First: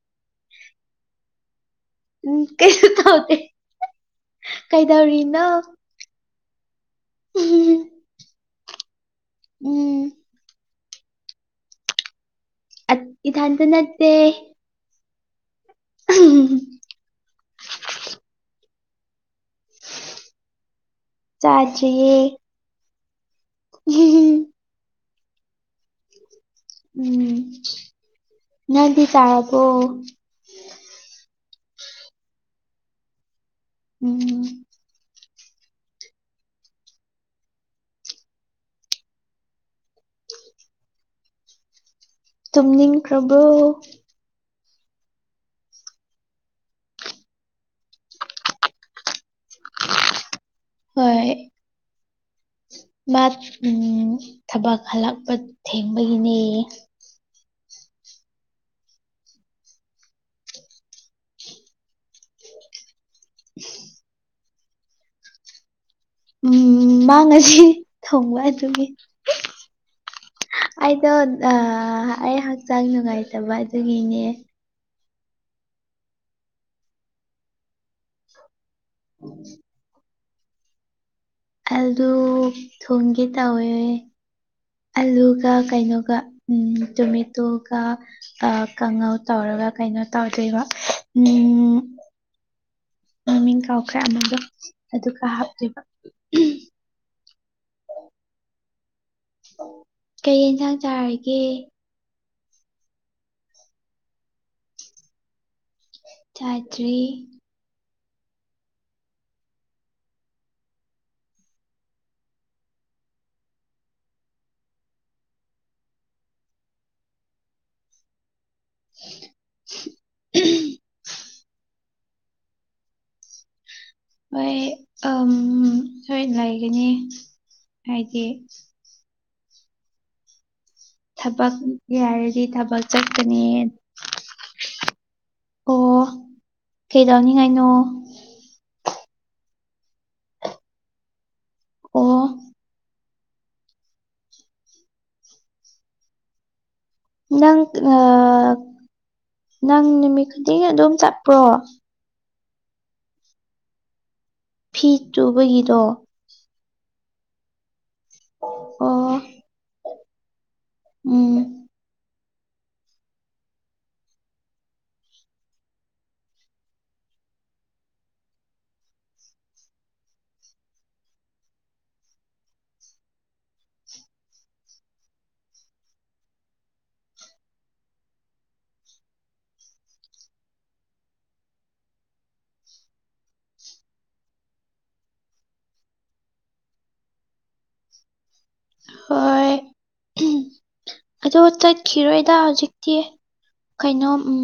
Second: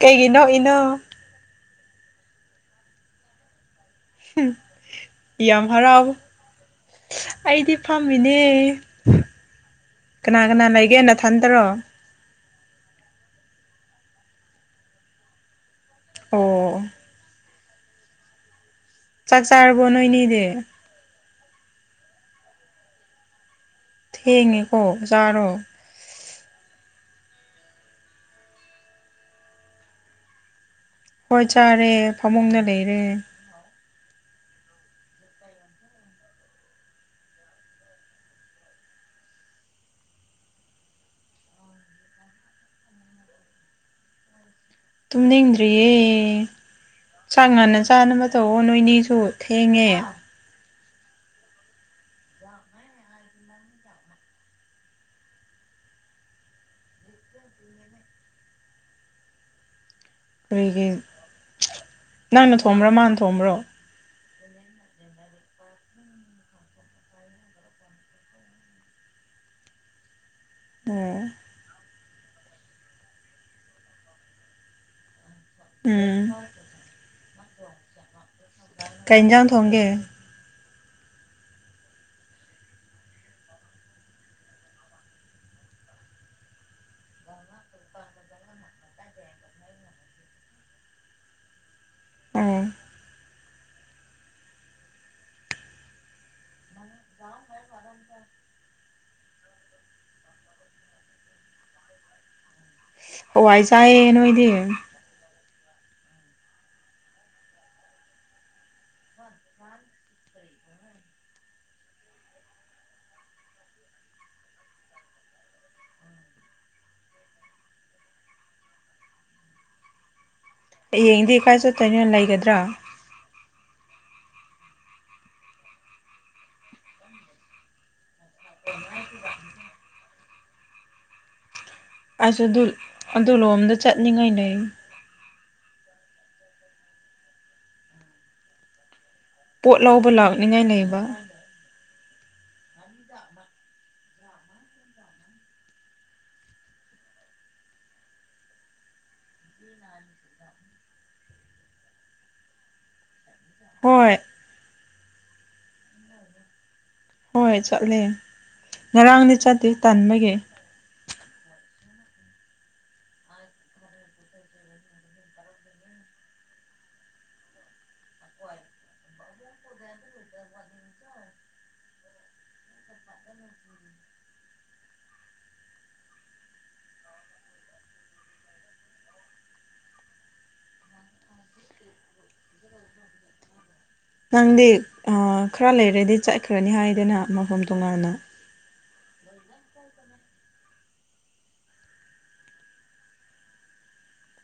ꯀꯩꯒꯤ ꯅꯣꯛꯏꯅꯣ ꯎꯝ ꯀꯩꯁꯨ ꯇꯧꯗꯦ ꯍꯨꯝ ꯀꯩꯗꯧꯔꯤꯅꯣ ꯌꯥꯝ ꯍꯔꯥꯎꯋꯤ ꯑꯩꯗꯤ ꯐꯝꯃꯤꯅꯦ ꯎꯝ ꯀꯅꯥ ꯀꯅꯥ ꯂꯩꯒꯦ ꯅ ꯊꯟꯗꯔꯣ ꯑꯠ ꯏꯊꯟꯇ ꯅꯠꯇꯦ ꯑꯣ ꯑꯣ ꯆꯥꯛ ꯆꯥꯔꯕꯣ ꯅꯣꯏꯅꯤꯗꯤ ꯆꯥꯗ꯭ꯔꯤꯌꯦ ꯌꯦ ꯊꯦꯡꯉꯦꯀꯣ ꯖꯥꯔꯣ ꯎꯝ ꯅꯪꯗꯤ ꯆꯥꯔꯕꯣ ꯍꯣꯏꯠ ꯆꯥꯔꯦ ꯐꯃꯨꯡꯗ ꯂꯩꯔꯦ ꯎꯝ ꯇꯨꯝꯅꯤꯡꯈ꯭ꯔꯕꯣ ꯇꯨꯝꯅꯤꯡꯗ꯭ꯔꯤꯌꯦ ꯆꯥꯛ ꯉꯟꯅ ꯆꯥꯅꯕ ꯇꯧꯑꯣ ꯅꯣꯏꯅꯤꯁꯨ ꯊꯦꯡꯉꯦ ꯍꯣꯏ ꯃꯥꯠ ꯎꯝ ꯊꯕꯛ ꯍꯜꯂꯛꯄ ꯊꯦꯡꯕꯒꯤꯅꯦꯌꯦ ꯀꯔꯤꯒꯤ ꯅꯪꯅ ꯊꯣꯡꯕ꯭ꯔ ꯃꯥꯅ ꯊꯣꯡꯕ꯭ꯔꯣ [inaudible] [inaudible] ꯎꯝ ꯃꯥ ꯉꯁꯤ ꯊꯣꯡꯕ ꯑꯗꯨꯒꯤ ꯑꯩꯗꯣ ꯑꯣ ꯑꯥ ꯑꯩ ꯍꯛꯆꯥꯡ ꯅꯨꯡꯉꯥꯏꯇꯕ ꯑꯗꯨꯒꯤꯅꯦ ꯎꯝ ꯀꯩ ꯏꯟꯖꯥꯡ ꯊꯣꯡꯒꯦ ꯑꯂꯨ ꯊꯣꯡꯒꯦ ꯇꯧꯋꯦ ꯑꯂꯨꯒ ꯀꯩꯅꯣꯒ ꯎꯝ ꯇꯣꯃꯦꯇꯣꯒ ꯑ ꯀꯥꯡꯉꯧ ꯇꯧꯔꯒ ꯀꯩꯅꯣ ꯇꯧꯗꯣꯏꯕ ꯎꯝ ꯑꯣ ꯃꯃꯤꯡ ꯀꯥꯎꯈ꯭ꯔꯦ ꯑꯃꯗꯣ ꯑꯗꯨꯒ ꯍꯥꯞꯇꯣꯏꯕ ꯀꯩ ꯌꯦꯟꯁꯥꯡ ꯆꯥꯔꯒꯦ ꯍꯋꯥꯏ ꯆꯥꯏꯌꯦ ꯅꯣꯏꯗꯤ ꯆꯥꯗ꯭ꯔꯤ [inaudible] [inaudible] [inaudible] ꯍꯌꯦꯡꯗꯤ ꯀꯥꯏ ꯆꯠ ꯇꯣꯏꯅꯣ ꯂꯩꯒꯗ꯭ꯔꯥ ꯍꯣꯢ ꯑꯝ ꯍꯣꯢ ꯂꯩꯒꯅꯤ ꯍꯥꯢꯗꯤ ꯊꯕꯛ ꯌꯥꯢꯔꯗꯤ ꯑꯁ ꯑꯗꯨ ꯊꯕꯛ ꯑꯗꯨ ꯆꯠꯀꯅꯤ ꯂꯣꯝꯗ ꯆꯠꯅꯤꯡꯉꯥꯏ ꯂꯩ ꯑꯣ ꯀꯩꯗꯧꯅꯤꯡꯉꯥꯢꯅꯣ ꯄꯣꯠ ꯂꯧꯕ ꯂꯥꯛꯅꯤꯉꯥꯢ ꯂꯩꯕꯥ ꯑꯣ [inaudible] ꯅꯪ ꯑ ꯅꯪ ꯅꯨꯃꯤꯠ ꯈꯨꯗꯤꯡꯒꯤ ꯑꯗꯨꯝ ꯆꯠꯄ꯭ꯔꯣ ꯍꯣꯢ ꯐꯤ ꯇꯨꯕꯒꯤꯗꯣ ꯍꯣꯢ ꯆꯠꯂꯦ ꯑꯣ ꯉꯔꯥꯡꯗꯤ ꯆꯠꯇꯦ ꯇꯟꯕꯒꯤ ꯎꯝ [inaudible] [unintelligible] [unintelligible] ꯅꯪꯗꯤ ꯑ ꯈꯔ ꯂꯩꯔꯗꯤ ꯆꯠꯈ꯭ꯔꯅꯤ ꯍꯥꯢꯗꯅ ꯃꯐꯝ ꯇꯣꯉꯥꯟꯅ ꯍꯣꯢ ꯑꯗꯣ ꯆꯠꯈꯤꯔꯣꯢꯗ ꯍꯧꯖꯤꯛꯇꯤ ꯀꯩꯅꯣ ꯎꯝ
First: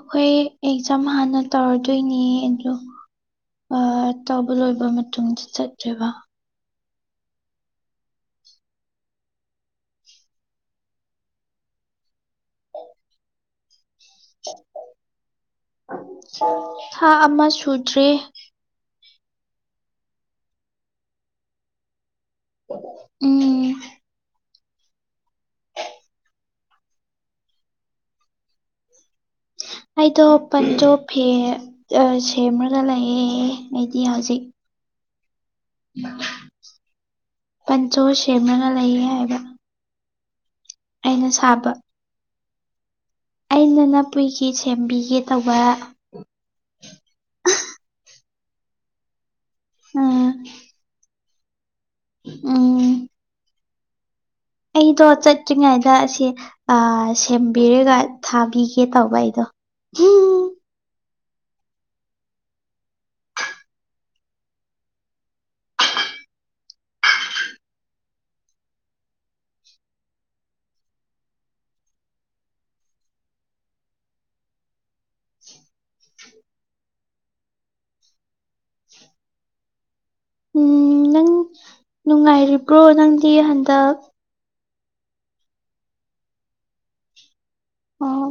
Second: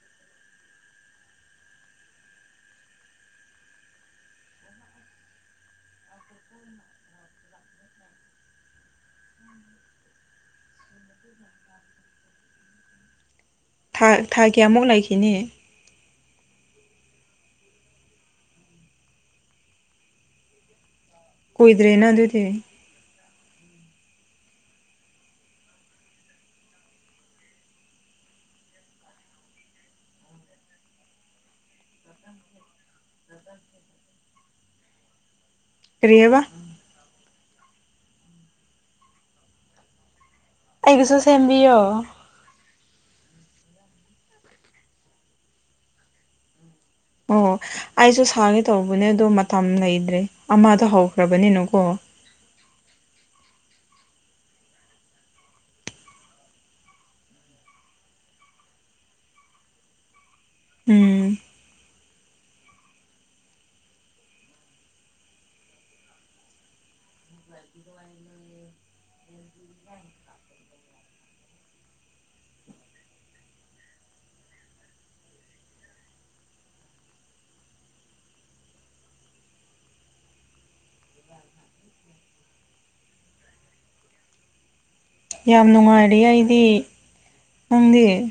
ꯑꯈꯣꯢ ꯑꯦꯛꯖꯥꯝ ꯍꯥꯟꯅ ꯇꯧꯔꯗꯣꯢꯅꯦ ꯑꯗꯣ ꯑꯥ ꯇꯧꯕ ꯂꯣꯢꯕ ꯃꯇꯨꯡꯗ ꯆꯠꯇꯣꯢꯕ [inaudible] ꯊꯥ ꯊꯥ ꯀꯌꯥꯃꯨꯛ ꯂꯩꯈꯤꯅꯤ ꯊꯥ ꯑꯃ ꯁꯨꯗ꯭ꯔꯤ ꯀꯨꯢꯗ꯭ꯔꯦꯅ ꯑꯗꯨꯗꯤ ꯎꯝ ꯑꯩꯗꯣ ꯄꯟꯖꯣ ꯐꯦ ꯑ ꯁꯦꯝꯔꯒ ꯂꯩꯌꯦ ꯑꯩꯗꯤ ꯍꯧꯖꯤꯛ ꯀꯔꯤꯑꯕ ꯄꯟꯆꯣ ꯁꯦꯝꯔꯒ ꯂꯩꯌꯦ ꯍꯥꯢꯕ ꯑꯩꯒꯁꯨ ꯁꯥꯕ ꯁꯦꯝꯕꯤꯌꯣ ꯑꯩꯅ ꯅꯄꯨꯢꯒꯤ ꯁꯦꯝꯕꯤꯒꯦ ꯇꯧꯕ ꯑꯣ ꯑꯩꯁꯨ ꯁꯥꯒꯦ ꯇꯧꯕꯅꯦ ꯑꯗꯣ ꯃꯇꯝ ꯂꯩꯗ꯭ꯔꯦ ꯎꯝ ꯑꯃꯗ ꯍꯧꯈ꯭ꯔꯕꯅꯤꯅꯀꯣ ꯎꯝ ꯑꯩꯗꯣ ꯆꯠꯇ꯭ꯔꯤꯉꯥꯢꯗ ꯑꯁꯤ ꯑꯥ ꯁꯦꯝꯕꯤꯔꯒ ꯊꯥꯕꯤꯒꯦ ꯇꯧꯕ ꯑꯩꯗꯣ ꯍꯨꯝ ꯎꯝ [inaudible] [inaudible] ꯎꯝ ꯅꯪ ꯅꯨꯡꯉꯥꯢꯔꯤꯕ꯭ꯔꯣ ꯅꯪꯗꯤ ꯍꯟꯗꯛ ꯌꯥꯝ ꯅꯨꯡꯉꯥꯢꯔꯤꯌꯦ ꯑꯩꯗꯤ ꯅꯪꯗꯤ ꯑꯣ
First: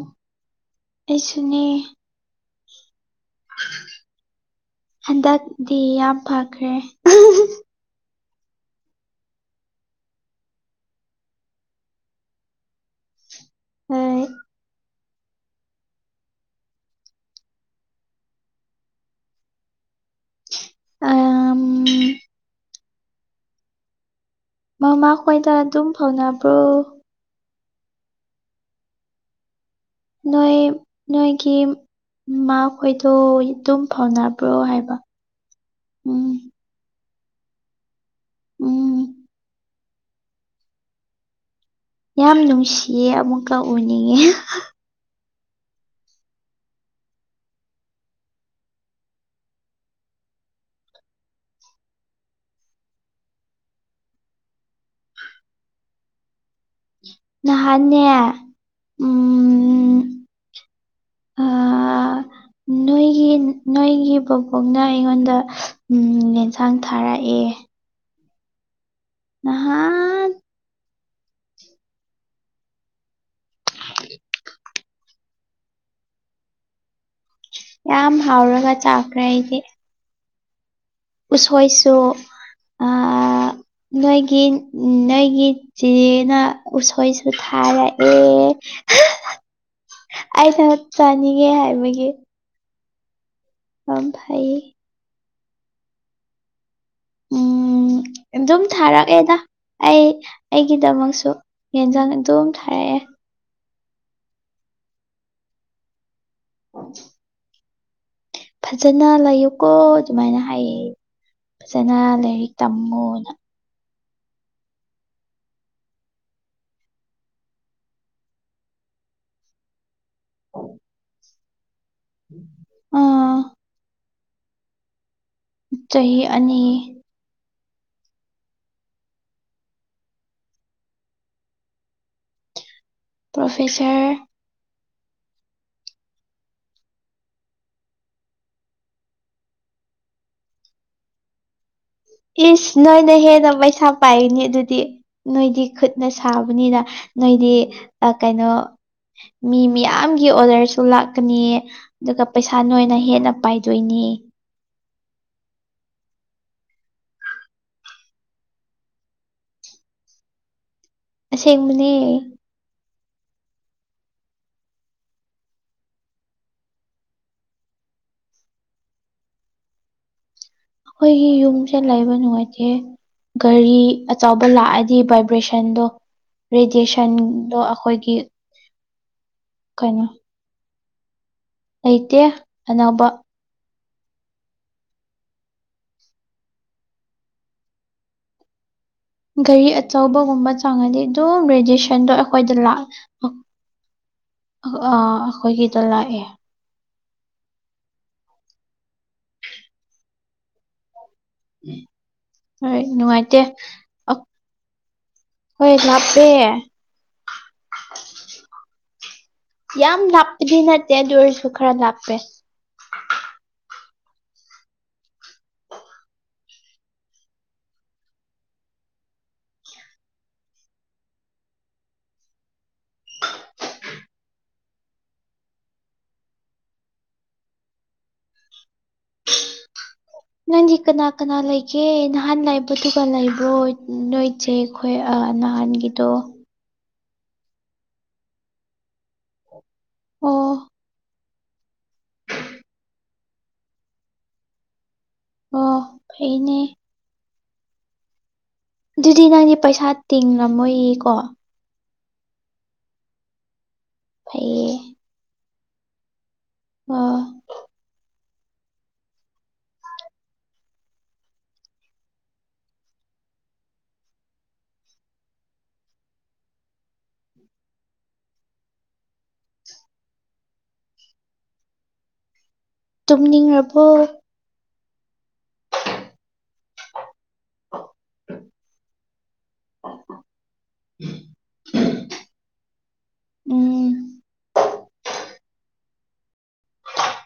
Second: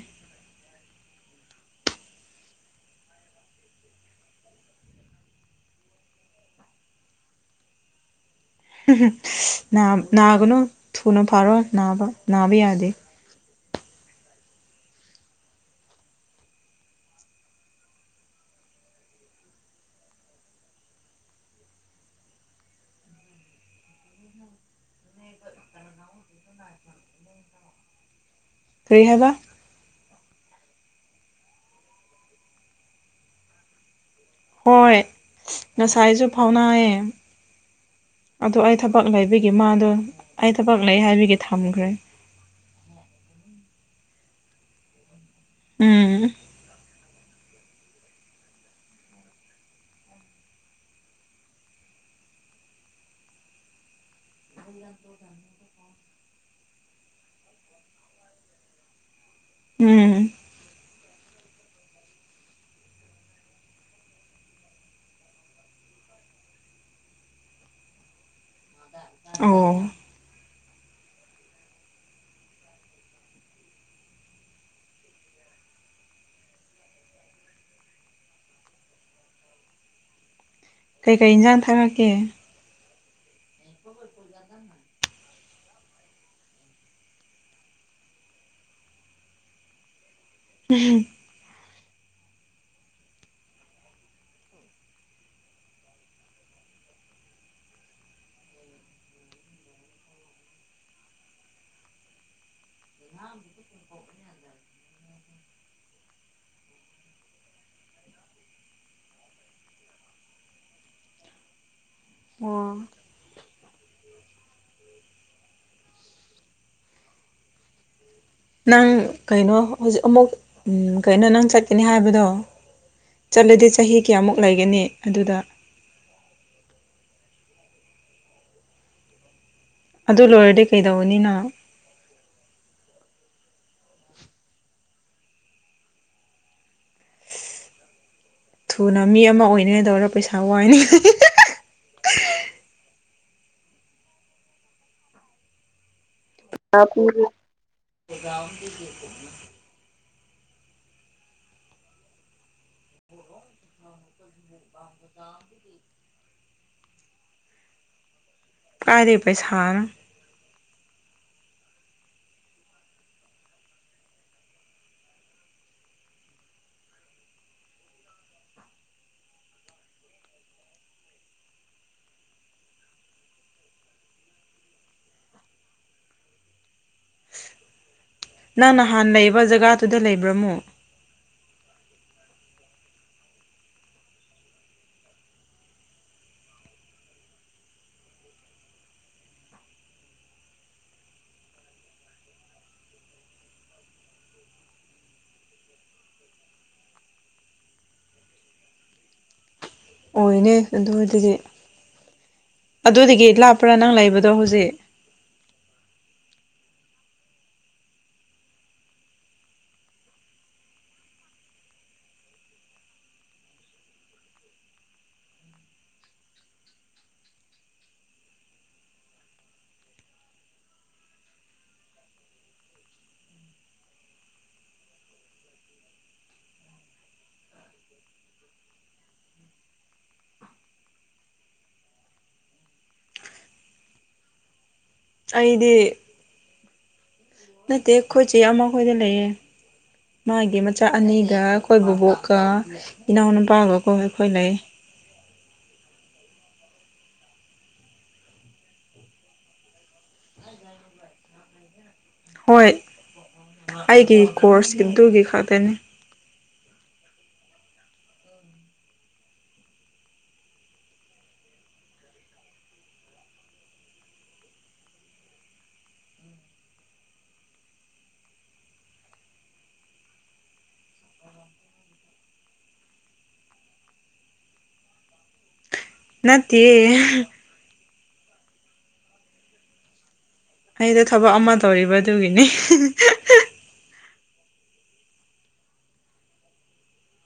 ꯑꯩꯁꯨꯅꯦ ꯍꯟꯗꯛꯗꯤ ꯌꯥꯝ ꯐꯈ꯭ꯔꯦ ꯑꯍ ꯍ ꯍꯨꯝ ꯍꯨꯝ ꯏꯁ ꯅꯥ ꯅꯥꯒꯅꯨ ꯊꯨꯅ ꯐꯔꯣ ꯅꯥꯕ ꯅꯥꯕ ꯌꯥꯗꯦ [unintelligible] ꯑꯝ ꯃꯃꯥ ꯈꯣꯢꯗ ꯑꯗꯨꯝ ꯐꯥꯎꯅꯕ꯭ꯔꯣ ꯀꯔꯤ ꯍꯥꯢꯕꯥ ꯅꯣꯏꯞ ꯅꯣꯏꯒꯤꯝ ꯃꯥꯈꯣꯏꯗꯣ ꯗꯨꯝ ꯐꯥꯎꯅꯕ꯭ꯔꯣ ꯍꯥꯏꯕ ꯍꯣꯏ ꯉꯁꯥꯏꯖꯨ ꯎꯝ ꯐꯥꯎꯅꯌꯦ ꯑꯗꯣ ꯑꯩ ꯎꯝ ꯊꯕꯛ ꯂꯩꯕꯒꯤ ꯃꯥꯗꯣ ꯑꯩ ꯊꯕꯛ ꯂꯩ ꯍꯥꯏꯕꯒꯤ ꯊꯝꯒ꯭ꯔꯦ ꯌꯥꯝ ꯅꯨꯡꯁꯤꯌꯦ ꯑꯃꯨꯛꯀ ꯎꯅꯤꯡꯉꯦ ꯎꯝ [unintelligible] ꯅꯍꯥꯟꯅꯦ ꯎꯝ ꯎꯝ ꯑꯥ ꯅꯣꯏ ꯒꯤ ꯅꯣꯏꯒꯤ ꯕꯣꯕꯣꯛꯅ ꯑꯩꯉꯣꯟꯗ ꯎꯝ ꯌꯦꯟꯁꯥꯡ ꯊꯥꯔꯑꯦ ꯑꯣ ꯅꯍꯥꯟ ꯌꯥꯝ ꯍꯥꯎꯔꯒ ꯆꯥꯈ꯭ꯔꯦ ꯑꯩꯗꯤ ꯀꯩꯀꯩ ꯏꯟꯁꯥꯡ ꯎꯁꯣꯏꯁꯨ ꯊꯥꯔꯛꯀꯦ ꯑꯥ ꯅꯣꯏꯒꯤꯟ ꯅꯣꯏꯒꯤꯠ ꯆꯦꯅ ꯎꯁꯣꯏꯁꯨ ꯊꯥꯔꯑꯦ ꯑꯩ ꯊꯠ ꯆꯥꯅꯤꯉꯦ ꯍꯥꯏꯕꯒꯤ ꯌꯥꯝ ꯐꯩ ꯎꯝ ꯑꯗꯨꯝ ꯊꯥꯔꯛꯑꯦꯗꯥ ꯑꯩ ꯑꯩꯒꯤꯗꯃꯛꯁꯨ ꯌꯦꯟꯖꯥꯡ ꯑꯗꯨꯝ ꯊꯥꯔꯑꯦ [unintelligible] ꯐꯖꯅ ꯂꯩꯌꯨꯀꯣ ꯗꯨꯃꯥꯏꯅ ꯍꯥꯏꯌꯦ ꯐꯖꯅ ꯂꯥꯏꯔꯤꯛ ꯇꯝꯃꯣꯅ ꯅꯪ ꯀꯩꯅꯣ ꯍꯧꯖꯤꯛ ꯑꯃꯨꯛ ꯎꯝ ꯀꯩꯅꯣ ꯅꯪ ꯆꯠꯀꯅꯤ ꯍꯥꯏꯕꯗꯣ ꯑꯥ ꯆꯠꯂꯗꯤ ꯆꯍꯤ ꯀꯌꯥꯃꯨꯛ ꯂꯩꯒꯅꯤ ꯑꯗꯨꯗ ꯆꯍꯤ ꯑꯅꯤ ꯑꯗꯨ ꯂꯣꯏꯔꯗꯤ ꯀꯩꯗꯧꯒꯅꯤꯅ ꯄ꯭ꯔꯣꯐꯦꯁꯔ ꯊꯨꯅ ꯃꯤ ꯑꯃ ꯑꯣꯏꯅꯤꯉꯥꯏ ꯗꯧꯔꯣ ꯄꯩꯁꯥ ꯋꯥꯏꯅꯦ ꯏꯁ ꯅꯣꯏꯅ ꯍꯦꯟꯅ ꯄꯩꯁꯥ ꯄꯥꯏꯒꯅꯤ ꯑꯗꯨꯗꯤ ꯅꯣꯏꯗꯤ ꯈꯨꯠꯅ ꯁꯥꯕꯅꯤꯅ ꯅꯣꯏꯗꯤ ꯑ ꯀꯩꯅꯣ ꯃꯤ ꯃꯤꯌꯥꯝꯒꯤ ꯑꯣꯗꯔꯁꯨ ꯂꯥꯛꯀꯅꯤ ꯗꯨꯒ ꯄꯩꯁꯥ ꯅꯣꯏꯅ ꯍꯦꯟꯅ ꯄꯥꯏꯗꯣꯏꯅꯤ [unintelligible] ꯀꯥꯏꯗꯩ ꯄꯩꯁꯥꯅꯣ ꯑꯁꯦꯡꯕꯅꯦ ꯈꯣꯏꯒꯤ ꯌꯨꯝꯁꯦ ꯂꯩꯕ ꯅꯨꯉꯥꯏꯇꯦ ꯒꯔꯤ ꯑꯆꯥꯎꯕ ꯂꯥꯑꯗꯤ ꯚꯥꯏꯕ꯭ꯔꯦꯁꯟꯗꯣ ꯔꯦꯗꯤꯌꯦꯁꯟꯗꯣ ꯑꯈꯣꯏꯒꯤ ꯅꯪ ꯅꯍꯥꯟ ꯂꯩꯕ ꯖꯒꯥꯗꯨꯗ ꯂꯩꯕ꯭ꯔ ꯃꯨꯛ ꯂꯩꯇꯦ ꯑꯅꯧꯕ ꯒꯔꯤ ꯑꯆꯧꯕꯒꯨꯝꯕ ꯆꯪꯉꯗꯤ ꯑꯗꯨꯝ ꯔꯦꯗꯤꯌꯦꯁꯟꯗꯣ ꯑꯩꯈꯣꯏꯗ ꯂꯥꯛ ꯑꯈ ꯑꯥ ꯑꯈꯣꯏꯒꯤꯗ ꯂꯥꯑꯦ ꯑꯣꯏꯅꯦ ꯑꯗꯨꯗꯗꯤ ꯍꯣꯏ ꯑꯗꯨꯗꯒꯤ ꯅꯨꯡꯉꯥꯏꯇꯦ ꯂꯥꯞꯄ꯭ꯔ ꯅꯪ ꯂꯩꯕꯗꯣ ꯍꯨꯖꯤꯛ ꯍꯣꯏ ꯂꯥꯞꯄꯦ ꯌꯥꯝ ꯂꯥꯞꯄꯗꯤ ꯅꯠꯇꯦ ꯑꯗꯨ ꯑꯣꯏꯔꯁꯨ ꯈꯔ ꯂꯥꯞꯄꯦ ꯅꯪꯗꯤ ꯀꯅꯥ ꯀꯅꯥ ꯂꯩꯒꯦ ꯅꯍꯥꯟ ꯂꯩꯕꯗꯨꯒ ꯂꯩꯕ꯭ꯔꯣꯏꯠ ꯅꯣꯏꯠ ꯆꯦ ꯈꯣꯏ ꯑ ꯑꯩꯗꯤ ꯅꯍꯥꯟꯒꯤꯗꯣ ꯅꯠꯇꯦ ꯈꯣꯏ ꯆꯦ ꯑꯃꯈꯣꯏꯗ ꯂꯩꯌꯦ ꯑꯣ ꯃꯥꯒꯤ ꯃꯆꯥ ꯑꯅꯤ ꯒ ꯈꯣꯏ ꯕꯣꯕꯣꯛꯀ ꯏꯅꯥꯎꯅꯨꯄꯥꯒꯀꯣ ꯑꯩꯈꯣꯏ ꯂꯩ ꯑꯣ ꯐꯩꯅꯦ ꯗꯨꯗꯤ ꯅꯪꯗꯤ ꯄꯩꯁꯥ ꯇꯤꯡꯂꯝꯃꯣꯏꯌꯦ ꯀꯣ ꯍꯣꯏ ꯑꯩꯒꯤ ꯐꯩꯌꯦ ꯀꯣꯔꯁ ꯑꯗꯨꯒꯤ ꯈꯛꯇꯅꯤ ꯑꯥ ꯇꯨꯝꯅꯤꯡꯉꯕꯣ ꯅꯠꯇꯦꯌꯦ ꯑꯩꯗꯣ ꯊꯕꯛ ꯑꯃ ꯇꯧꯔꯤꯕ ꯑꯗꯨꯒꯤꯅꯦ ꯎꯝ꯫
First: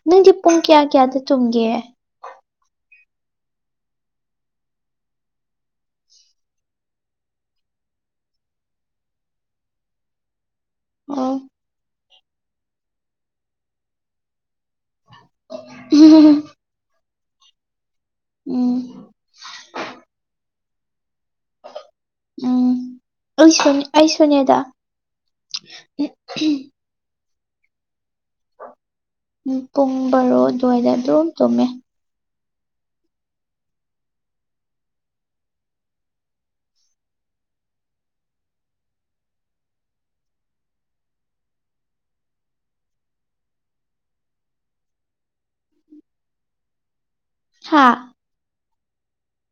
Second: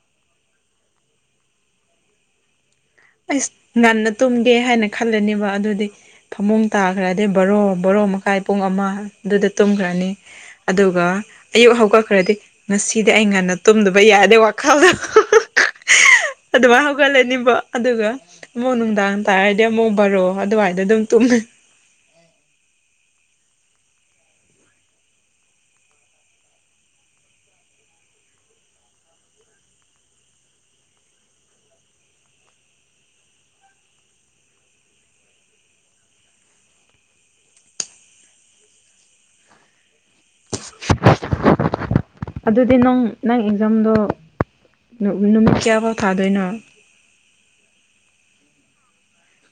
ꯅꯪꯗꯤ ꯄꯨꯡ ꯀꯌꯥ ꯀꯌꯥꯗ ꯇꯨꯝꯒꯦ ꯑꯩꯁ ꯉꯟꯅ ꯇꯨꯝꯒꯦ ꯍꯥꯏꯅ ꯈꯜꯂꯅꯦꯕ ꯑꯗꯨꯗꯤ ꯐꯝꯃꯨꯡ ꯇꯥꯈ꯭ꯔꯥꯗꯤ ꯕꯔꯣ ꯕꯔꯣ ꯃꯈꯥꯏ ꯄꯨꯡ ꯑꯃ ꯑꯗꯨꯗ ꯇꯨꯝꯈ꯭ꯔꯥꯅꯤ ꯑꯗꯨꯒ ꯑꯣ ꯑꯌꯨꯛ ꯍꯧꯒꯠꯈ꯭ꯔꯥꯗꯤ ꯉꯁꯤꯗꯤ ꯑꯩ ꯉꯟꯅ ꯇꯨꯝꯗꯕ ꯌꯥꯗꯦ ꯋꯥꯛ ꯈꯜꯗ ꯑꯗꯨꯃꯥꯏ ꯍꯧꯒꯠꯂꯅꯤꯕ ꯑꯗꯨꯒ ꯑꯃꯨꯛ ꯎꯝ ꯅꯨꯡꯗꯥꯡ ꯇꯥꯔꯗꯤ ꯑꯃꯨꯛ ꯕꯔꯣ ꯑꯗꯨꯋꯥꯏꯗ ꯑꯗꯨꯝ ꯇꯨꯝꯃꯦ ꯎꯝ ꯑꯩꯁꯨꯅꯤ ꯑꯩꯁꯨꯅꯦꯗ ꯄꯨꯡ ꯕꯔꯣ ꯑꯗꯨꯋꯥꯏꯗ ꯑꯗꯨꯝ ꯇꯨꯝꯃꯦ ꯑꯗꯨꯗꯤ ꯅꯪ ꯅꯪ ꯑꯦꯛꯖꯥꯝꯗꯣ ꯅꯨꯃꯤꯠ ꯀꯌꯥꯐꯥꯎ ꯊꯥꯗꯣꯏꯅꯣ ꯍꯥꯥ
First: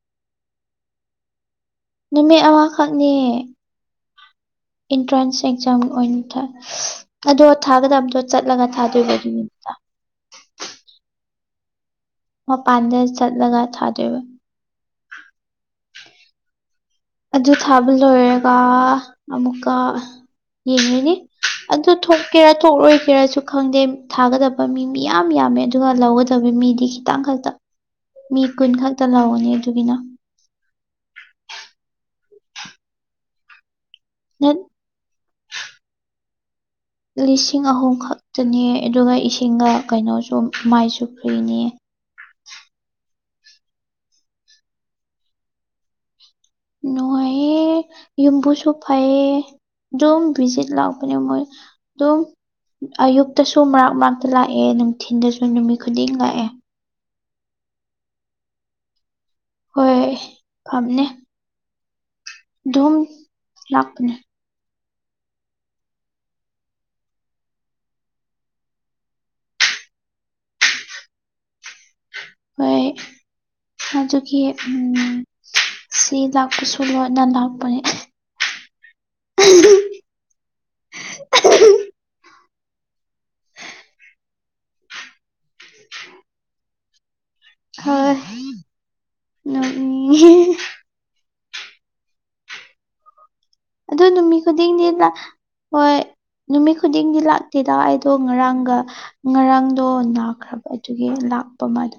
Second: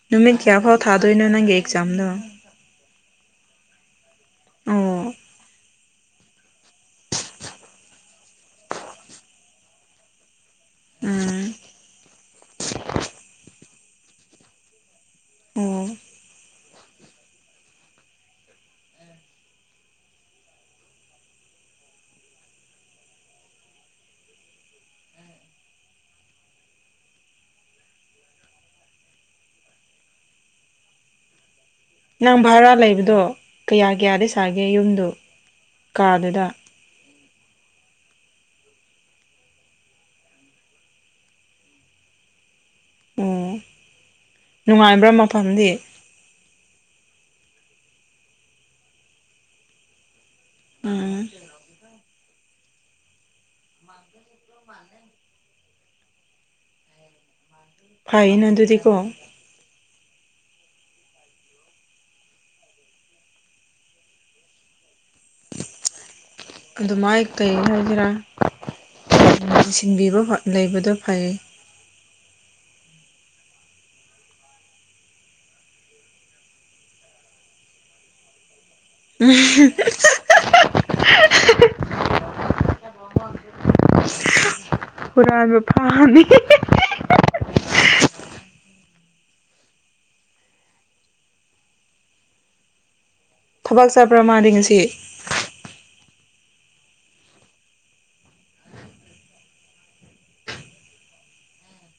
ꯅꯨꯃꯤꯠ ꯀꯌꯥ ꯐꯥꯎ ꯊꯥꯗꯣꯏꯅꯣ ꯅꯪꯒꯤ ꯑꯦꯛꯖꯥꯝꯗꯣ ꯅꯨꯃꯤꯠ ꯑꯃꯈꯛꯅꯤ ꯑꯣ ꯑꯦꯟꯇ꯭ꯔꯥꯟꯁ ꯑꯦꯛꯖꯥꯝ ꯑꯣꯏꯅ ꯊꯥꯏ ꯑꯗꯣ ꯊꯥꯒꯗꯕꯗꯣ ꯆꯠꯂꯒ ꯊꯥꯗꯣꯏꯕ ꯑꯗꯨ ꯅꯨꯃꯤꯠꯇ ꯎꯝ꯫ ꯃꯄꯥꯟꯗ ꯆꯠꯂꯒ ꯊꯥꯗꯣꯏꯕ ꯎꯝ꯫ ꯑꯗꯨ ꯊꯥꯕ ꯂꯣꯏꯔꯒ ꯑꯃꯨꯛꯀ ꯌꯦꯡꯉꯅꯤ ꯑꯗꯨ ꯊꯣꯛꯀꯦꯔꯥ ꯊꯣꯛꯂꯣꯏꯒꯦꯔꯥꯁꯨ ꯈꯪꯗꯦ ꯊꯥꯒꯗꯕ ꯃꯤ ꯃꯤ ꯌꯥꯝ ꯌꯥꯝꯃꯦ ꯑꯗꯨꯒ ꯂꯧꯒꯗꯕ ꯃꯤꯗꯤ ꯈꯤꯇꯪ ꯈꯛꯇ ꯃꯤ ꯀꯨꯟ ꯈꯛꯇ ꯂꯧꯑꯦ ꯑꯗꯨꯒꯤꯅ ꯅꯪ ꯚꯔꯥ ꯂꯩꯕꯗꯣ ꯀꯌꯥ ꯀꯌꯥꯗ ꯅꯠ ꯁꯥꯒꯦ ꯌꯨꯝꯗꯨ ꯀꯥꯗꯨꯗ ꯂꯤꯁꯤꯡ ꯑꯍꯨꯝ ꯈꯛꯇꯅꯤ ꯑꯗꯨꯒ ꯏꯁꯤꯡꯒ ꯀꯩꯅꯣꯁꯨ ꯃꯩꯁꯨ ꯐ꯭ꯔꯤꯅꯤ ꯎꯝ ꯅꯨꯡꯉꯥꯏꯕ꯭ꯔꯥ ꯃꯐꯝꯗꯤ ꯅꯨꯡꯉꯥꯏꯌꯦ ꯌꯨꯝꯕꯨꯁꯨ ꯐꯩꯌꯦ ꯑꯗꯨꯝ ꯚꯤꯖꯤꯠ ꯂꯥꯛꯄꯅꯦ ꯎꯝ ꯃꯣꯏ ꯑꯗꯨꯝ ꯑꯌꯨꯛꯇꯁꯨ ꯃꯔꯛ ꯃꯔꯛꯇ ꯂꯥꯛꯑꯦ ꯅꯨꯡꯊꯤꯟꯗꯁꯨ ꯅꯨꯃꯤꯠ ꯈꯨꯗꯤꯡ ꯂꯥꯛꯑꯦ ꯐꯩꯩꯅ ꯑꯗꯨꯗꯤꯀꯣ ꯍꯣꯏ ꯐꯥꯕꯅꯦ ꯗꯨꯝ ꯂꯥꯛꯄꯅꯦ ꯑꯗꯨꯃꯥꯏ ꯀꯩ ꯍꯥꯏꯒꯦꯔꯥ ꯁꯤꯟꯕꯤꯕ ꯐꯥ ꯂꯩꯕꯗꯣ ꯐꯩ ꯍꯣꯏ ꯑꯗꯨꯒꯤ ꯎꯝ ꯁꯤ ꯂꯥꯛꯄꯁꯨ ꯂꯣꯏꯅ ꯂꯥꯛꯄꯅꯦ [inaudible] ꯍꯨꯔꯥꯟꯕ ꯐꯥꯅꯤ ꯍꯣꯏ ꯅꯣꯛꯅꯤꯡꯉꯦ ꯊꯕꯛ ꯑꯗꯨ ꯆꯠꯄ꯭ꯔꯥ ꯅꯨꯃꯤꯠ ꯃꯥꯗꯤ ꯉꯁꯤ ꯈꯨꯗꯤꯡꯅꯤꯗ ꯍꯣꯏ ꯅꯨꯃꯤꯠ ꯈꯨꯗꯤꯡꯗꯤ ꯂꯥꯛꯇꯦꯗ ꯑꯩꯗꯣ ꯉꯔꯥꯡꯒ ꯉꯔꯥꯡꯗꯣ ꯅꯥꯈ꯭ꯔꯕ ꯑꯗꯨꯒꯤ ꯂꯥꯛꯄ ꯑꯃ ꯑꯗꯨ